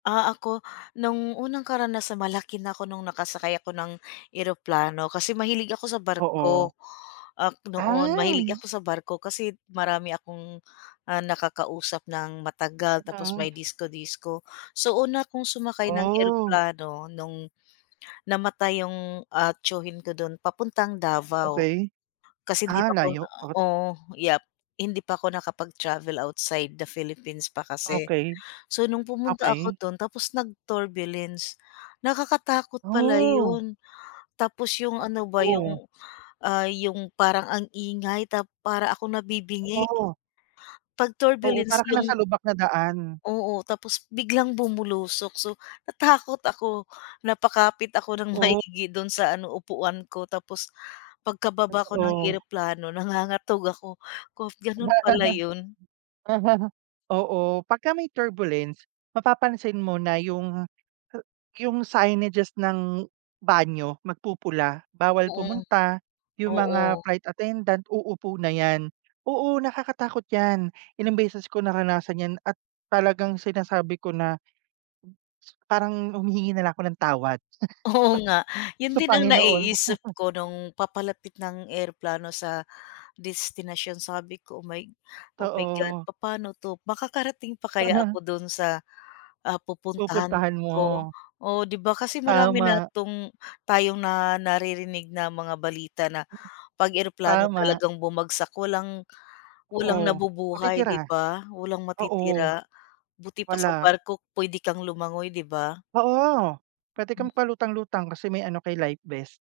Ah, ako no'ng unang karanasan, malaki na ako nung nakasakay ako ng eroplano kasi mahilig ako sa Oo. barko. Um, noon mahilig Ay! ako sa barko kasi marami akong, ah, nakakausap ng matagal tapos may [unintelligible] disco-disco. So, una akong sumakay ng Oh. eroplano no'ng namatay 'yung, ah, tiyuhin ko do'n papuntang Davao. Okey. Kasi hindi Ah, pa ako layo. Ot oo, yup. Hindi pa ako nakapag-travel outside the Philippines pa kasi. Okey. So, nung pumunta ako Okey. do'n tapos nag-turbulence. Nakakatakot pala Oh. 'yon. Tapos 'yung ano ba Oo. 'yung, ah, 'yung parang ang ingay tap para akong nabibingi, Oo. 'pag Oo, para turbulence kang nasa 'yung lubak na daan. Oo, tapos biglang bumulusok, so natakot ako. Napakapit ako ng Oh. maigi do'n sa ano, upuan ko. Tapos pagkababa ko ng Totoo. eroplano nangangatog ako. Kop gano'n pala 'yun. Oo, pagka may turbulence, mapapansin mo na 'yung 'yung signages ng banyo, magpupula, bawal Mm, pumunta, 'yung mga oo. flight attendant, uupo na 'yan. Oo, nakakatakot 'yan. Ilang beses ko naranasan 'yan at talagang sinasabi ko na parang humihingi na lang ako ng tawad, Oo nga 'yon sa din ang Panginoon. naiisip ko no'ng papalapit na ang eroplano sa destinasyon. Sabi ko, "Oh my oh my god," 'Totoo. papa'no 'to, makakarating pa kaya ako do'n sa, ah pupuntahan Pupuntahan ko. mo. Oo, 'di ba kasi marami na Tama. 'tong tayong na naririnig na mga balita na 'pag eroplano Tama. talagang bumagsak walang walang Oo. nabubuhay Matitira. 'di ba, walang Oo. matitira. Buti pa sa Wala. barko puwede kang lumangoy, 'di ba. Oo. Puwede kang magpalutang-lutang kasi may ano ka, eh, life vest.